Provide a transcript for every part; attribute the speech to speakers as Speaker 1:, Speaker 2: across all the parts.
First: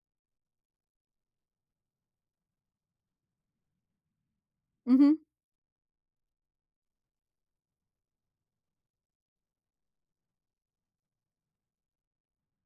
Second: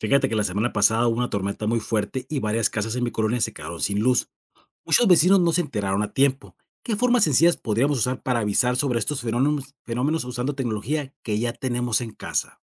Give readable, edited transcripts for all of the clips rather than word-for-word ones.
Speaker 1: Fíjate que la semana pasada hubo una tormenta muy fuerte y varias casas en mi colonia se quedaron sin luz. Muchos
Speaker 2: Ujú.
Speaker 1: vecinos no se enteraron a tiempo. ¿Qué formas sencillas podríamos usar para avisar sobre estos fenómenos usando tecnología que ya tenemos en casa?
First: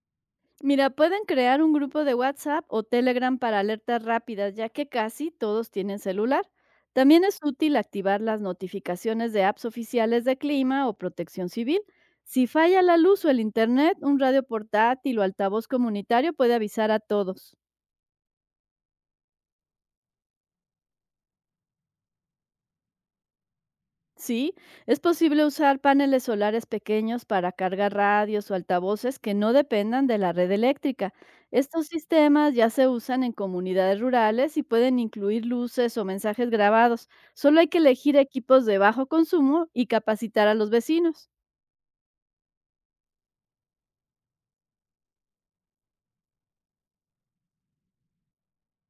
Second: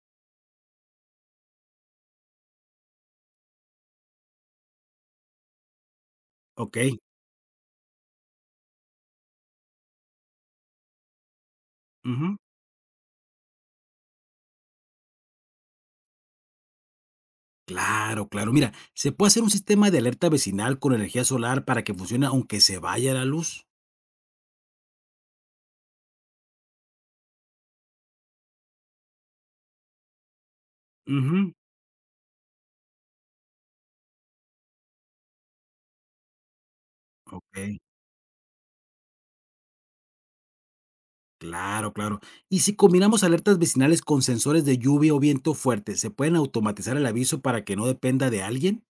Speaker 2: Mira, pueden crear un grupo de WhatsApp o Telegram para alertas rápidas, ya que casi todos tienen celular.
Speaker 1: Ok.
Speaker 2: También es útil activar las notificaciones de apps oficiales de clima o protección civil.
Speaker 1: Ujú.
Speaker 2: Si falla la luz o el internet, un radio portátil o altavoz comunitario puede avisar a todos.
Speaker 1: Claro, claro. Mira, se puede hacer un sistema de alerta vecinal con energía solar para que funcione aunque se vaya la luz.
Speaker 2: Sí, es posible usar paneles solares pequeños para cargar radios o altavoces que no dependan de la red eléctrica.
Speaker 1: Ujú.
Speaker 2: Estos sistemas ya se usan en comunidades rurales y pueden incluir luces o mensajes grabados. Solo hay
Speaker 1: Ok.
Speaker 2: que elegir equipos de bajo consumo y capacitar a los vecinos.
Speaker 1: Claro, claro. Y si combinamos alertas vecinales con sensores de lluvia o viento fuerte, ¿se pueden automatizar el aviso para que no dependa de alguien?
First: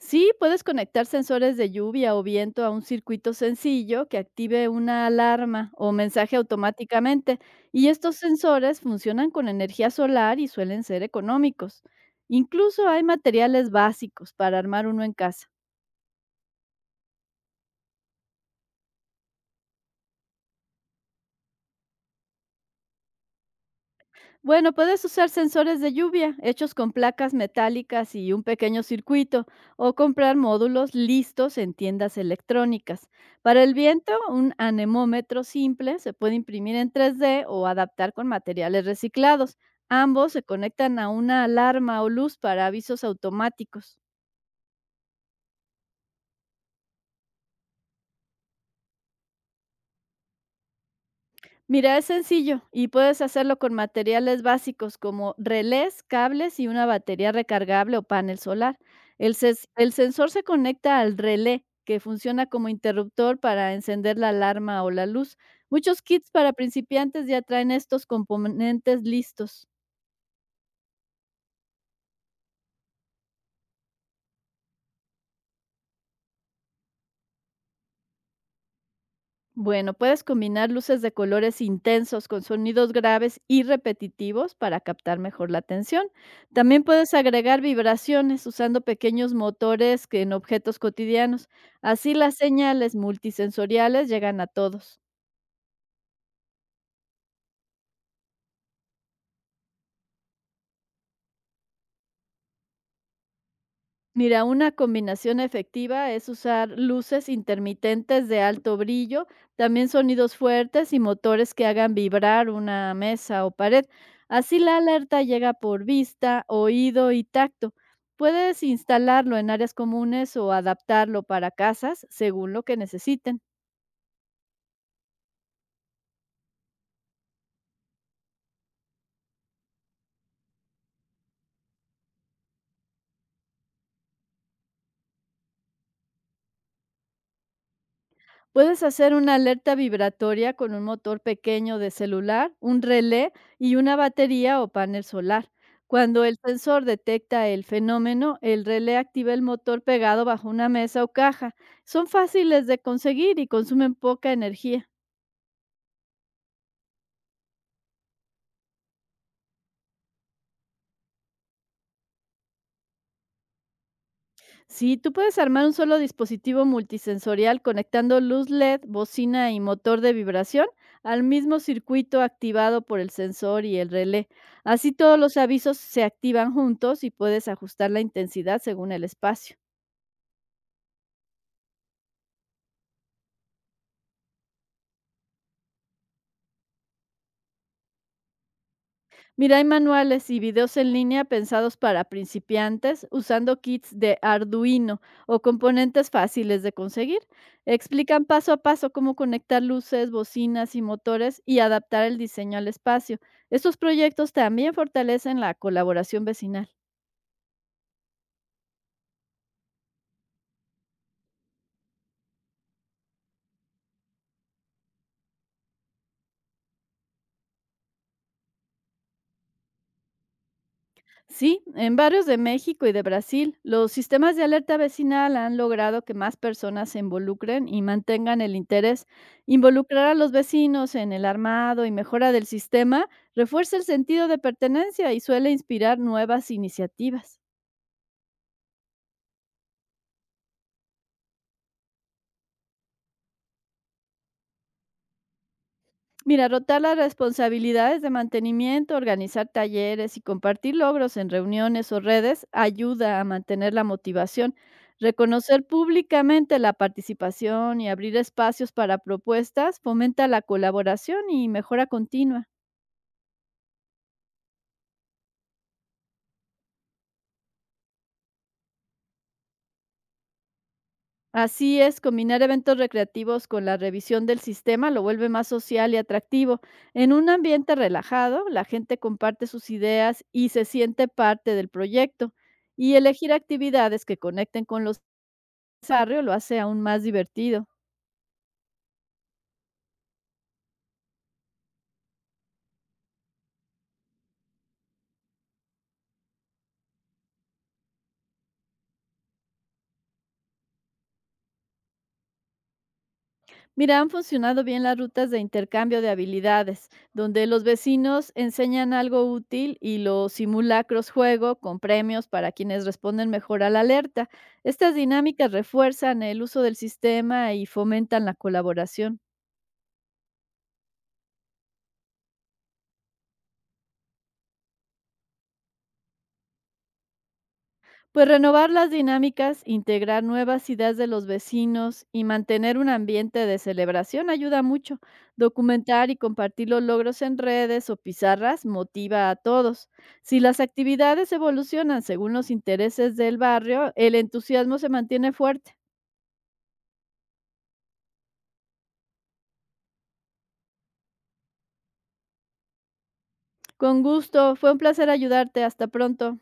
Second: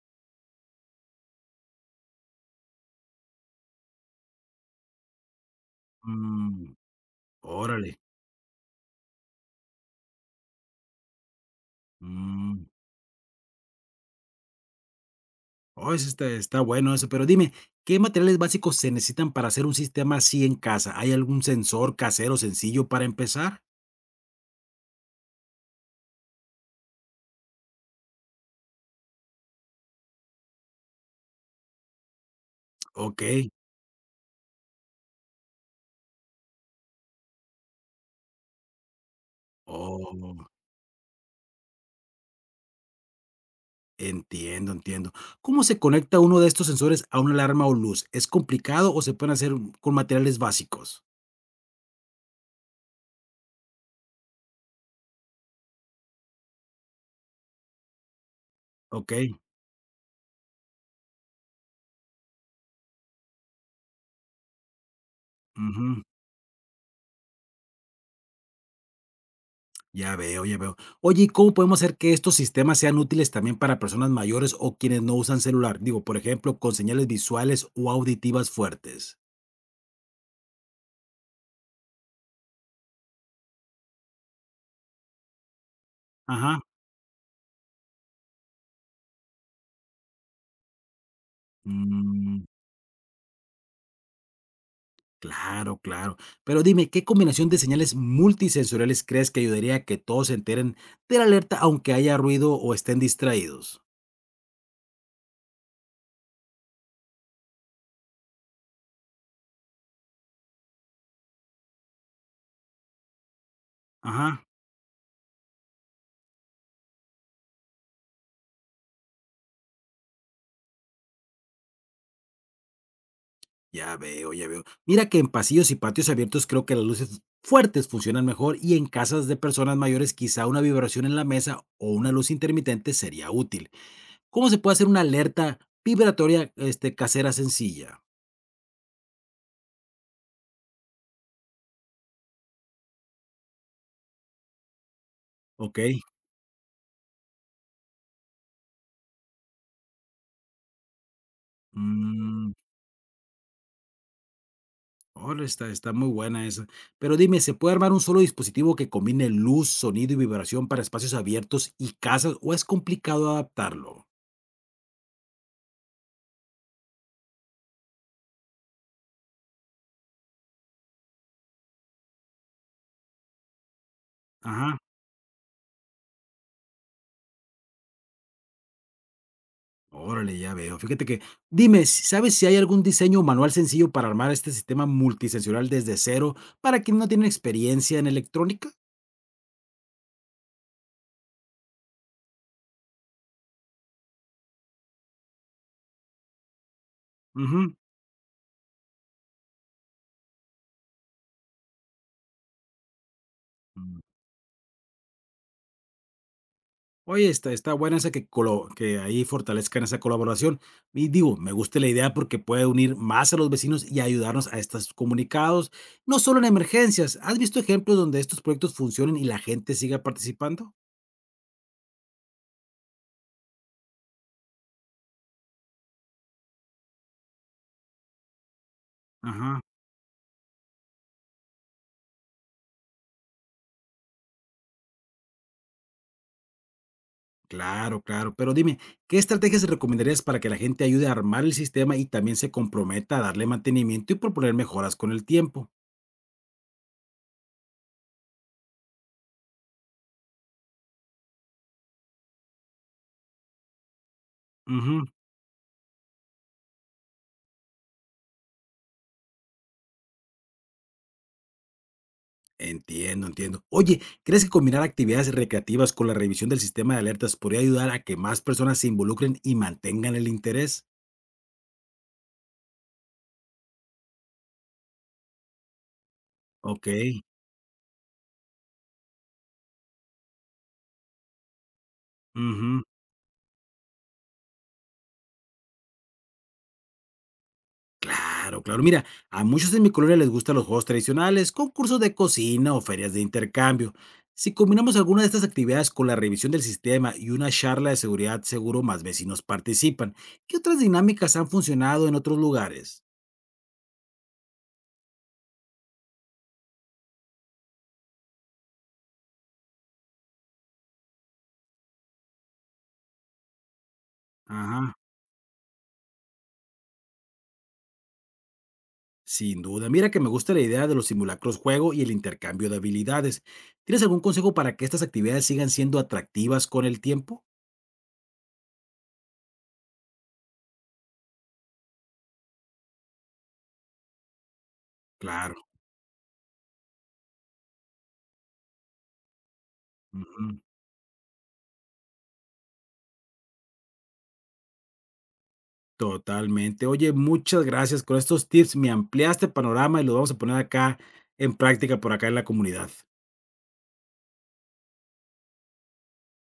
Speaker 2: Sí, puedes conectar sensores de lluvia o viento a un circuito sencillo que active una alarma o mensaje
Speaker 1: Mm.
Speaker 2: automáticamente, y
Speaker 1: Órale.
Speaker 2: estos sensores funcionan con energía solar y suelen ser económicos.
Speaker 1: Mm.
Speaker 2: Incluso hay materiales básicos para armar uno en casa.
Speaker 1: Oh, ese está bueno eso, pero dime, ¿qué materiales básicos se necesitan para hacer un sistema así en casa? ¿Hay algún sensor casero sencillo para empezar?
Speaker 2: Bueno, puedes usar sensores de lluvia hechos con placas metálicas y un pequeño circuito o comprar módulos listos en tiendas electrónicas.
Speaker 1: Okey.
Speaker 2: Para el viento, un anemómetro simple se puede imprimir en 3D o adaptar con materiales reciclados. Ambos se
Speaker 1: Oh,
Speaker 2: conectan a una alarma o luz para avisos automáticos.
Speaker 1: entiendo, entiendo. ¿Cómo se conecta uno de estos sensores a una alarma o luz? ¿Es complicado o se pueden hacer con materiales básicos?
Speaker 2: Mira, es sencillo y puedes hacerlo con materiales básicos como relés, cables y una batería recargable o panel solar.
Speaker 1: Okey.
Speaker 2: El sensor se conecta al relé, que funciona como interruptor para encender la alarma o la luz. Muchos
Speaker 1: Ujú.
Speaker 2: kits para principiantes ya traen estos componentes listos.
Speaker 1: Ya veo, ya veo. Oye, ¿y cómo podemos hacer que estos sistemas sean útiles también para personas mayores o quienes no usan celular? Digo, por ejemplo, con señales visuales o auditivas fuertes.
Speaker 2: Bueno, puedes combinar luces de colores intensos con sonidos graves y repetitivos para captar mejor la atención.
Speaker 1: Ajá.
Speaker 2: También puedes agregar vibraciones usando pequeños motores que en objetos cotidianos. Así las
Speaker 1: Mm,
Speaker 2: señales multisensoriales llegan a todos.
Speaker 1: claro, claro. Pero dime, ¿qué combinación de señales multisensoriales crees que ayudaría a que todos se enteren de la alerta, aunque haya ruido o estén distraídos?
Speaker 2: Mira, una combinación efectiva es usar luces intermitentes de alto brillo, también sonidos fuertes y motores que hagan vibrar una mesa o pared.
Speaker 1: Ajá.
Speaker 2: Así la alerta llega por vista, oído y tacto. Puedes instalarlo en áreas comunes o adaptarlo para casas según lo que necesiten.
Speaker 1: Ya veo, ya veo. Mira que en pasillos y patios abiertos creo que las luces fuertes funcionan mejor y en casas de personas mayores quizá una vibración en la mesa o una luz intermitente sería útil. ¿Cómo se puede hacer una alerta vibratoria, este, casera sencilla?
Speaker 2: Puedes hacer una alerta vibratoria con un motor pequeño de celular, un relé y una batería o panel solar.
Speaker 1: Ok.
Speaker 2: Cuando el sensor detecta el fenómeno, el relé activa el motor pegado bajo una mesa o caja. Son
Speaker 1: Mm.
Speaker 2: fáciles de conseguir y consumen poca energía.
Speaker 1: Órale, está muy buena esa. Pero dime, ¿se puede armar un solo dispositivo que combine luz, sonido y vibración para espacios abiertos y casas, o es complicado adaptarlo?
Speaker 2: Sí, tú puedes armar un solo dispositivo multisensorial conectando luz LED, bocina y motor de vibración al mismo circuito activado por el sensor y el relé.
Speaker 1: Ajá,
Speaker 2: Así todos los avisos se activan juntos y puedes ajustar la intensidad según el espacio.
Speaker 1: órale, ya veo. Fíjate que dime, si ¿sabes si hay algún diseño o manual sencillo para armar este sistema multisensorial desde cero para quienes no tienen experiencia en electrónica?
Speaker 2: Mira, hay manuales y videos en línea pensados para principiantes usando kits de Arduino o componentes fáciles de conseguir.
Speaker 1: Ujú.
Speaker 2: Explican paso a paso cómo conectar luces, bocinas y motores y adaptar el diseño al espacio. Estos proyectos también fortalecen la colaboración vecinal.
Speaker 1: Oye, está buena esa que ahí fortalezcan esa colaboración. Y digo, me gusta la idea porque puede unir más a los vecinos y ayudarnos a estos comunicados, no solo en emergencias. ¿Has visto ejemplos donde estos proyectos funcionen y la gente siga participando?
Speaker 2: Sí, en barrios de México y de Brasil, los sistemas de alerta vecinal han logrado que más personas se involucren y mantengan el interés.
Speaker 1: Ajá,
Speaker 2: Involucrar a los vecinos en el armado y mejora del sistema refuerza el sentido de pertenencia y suele inspirar nuevas iniciativas.
Speaker 1: claro, claro. Pero dime, ¿qué estrategias recomendarías para que la gente ayude a armar el sistema y también se comprometa a darle mantenimiento y proponer mejoras con el tiempo?
Speaker 2: Mira, rotar las responsabilidades de mantenimiento, organizar talleres y compartir logros en reuniones o redes ayuda a mantener la motivación.
Speaker 1: Ujú.
Speaker 2: Reconocer públicamente la participación y abrir espacios para propuestas fomenta la colaboración y mejora continua.
Speaker 1: Entiendo, entiendo. Oye, ¿crees que combinar actividades recreativas con la revisión del sistema de alertas podría ayudar a que más personas se involucren y mantengan el interés?
Speaker 2: Así es, combinar eventos recreativos con la revisión del sistema lo vuelve más social y atractivo.
Speaker 1: Ok.
Speaker 2: En un ambiente relajado, la gente comparte sus ideas y se siente parte del proyecto.
Speaker 1: Ujú.
Speaker 2: Y elegir actividades que conecten con los desarrollo lo hace aún más divertido.
Speaker 1: Claro, claro. Mira, a muchos en mi colonia les gustan los juegos tradicionales, concursos de cocina o ferias de intercambio. Si combinamos alguna de estas actividades con la revisión del sistema y una charla de seguridad, seguro más vecinos participan. ¿Qué otras dinámicas han funcionado en otros lugares?
Speaker 2: Mira, han funcionado bien las rutas de intercambio de habilidades, donde los vecinos enseñan algo útil y los simulacros juego con premios para quienes responden mejor a la alerta.
Speaker 1: Ajá.
Speaker 2: Estas dinámicas refuerzan el uso del sistema y fomentan la colaboración.
Speaker 1: Sin duda, mira que me gusta la idea de los simulacros juego y el intercambio de habilidades. ¿Tienes algún consejo para que estas actividades sigan siendo atractivas con el tiempo?
Speaker 2: Pues renovar las dinámicas, integrar nuevas ideas de los vecinos y mantener un ambiente de celebración ayuda mucho.
Speaker 1: Claro.
Speaker 2: Documentar y compartir los logros en redes o pizarras motiva a todos. Si las
Speaker 1: Ujú,
Speaker 2: actividades evolucionan según los intereses del barrio, el entusiasmo se mantiene fuerte.
Speaker 1: totalmente. Oye, muchas gracias. Con estos tips me ampliaste el panorama y los vamos a poner acá en práctica por acá en la comunidad.
Speaker 2: Con gusto, fue un placer ayudarte. Hasta pronto.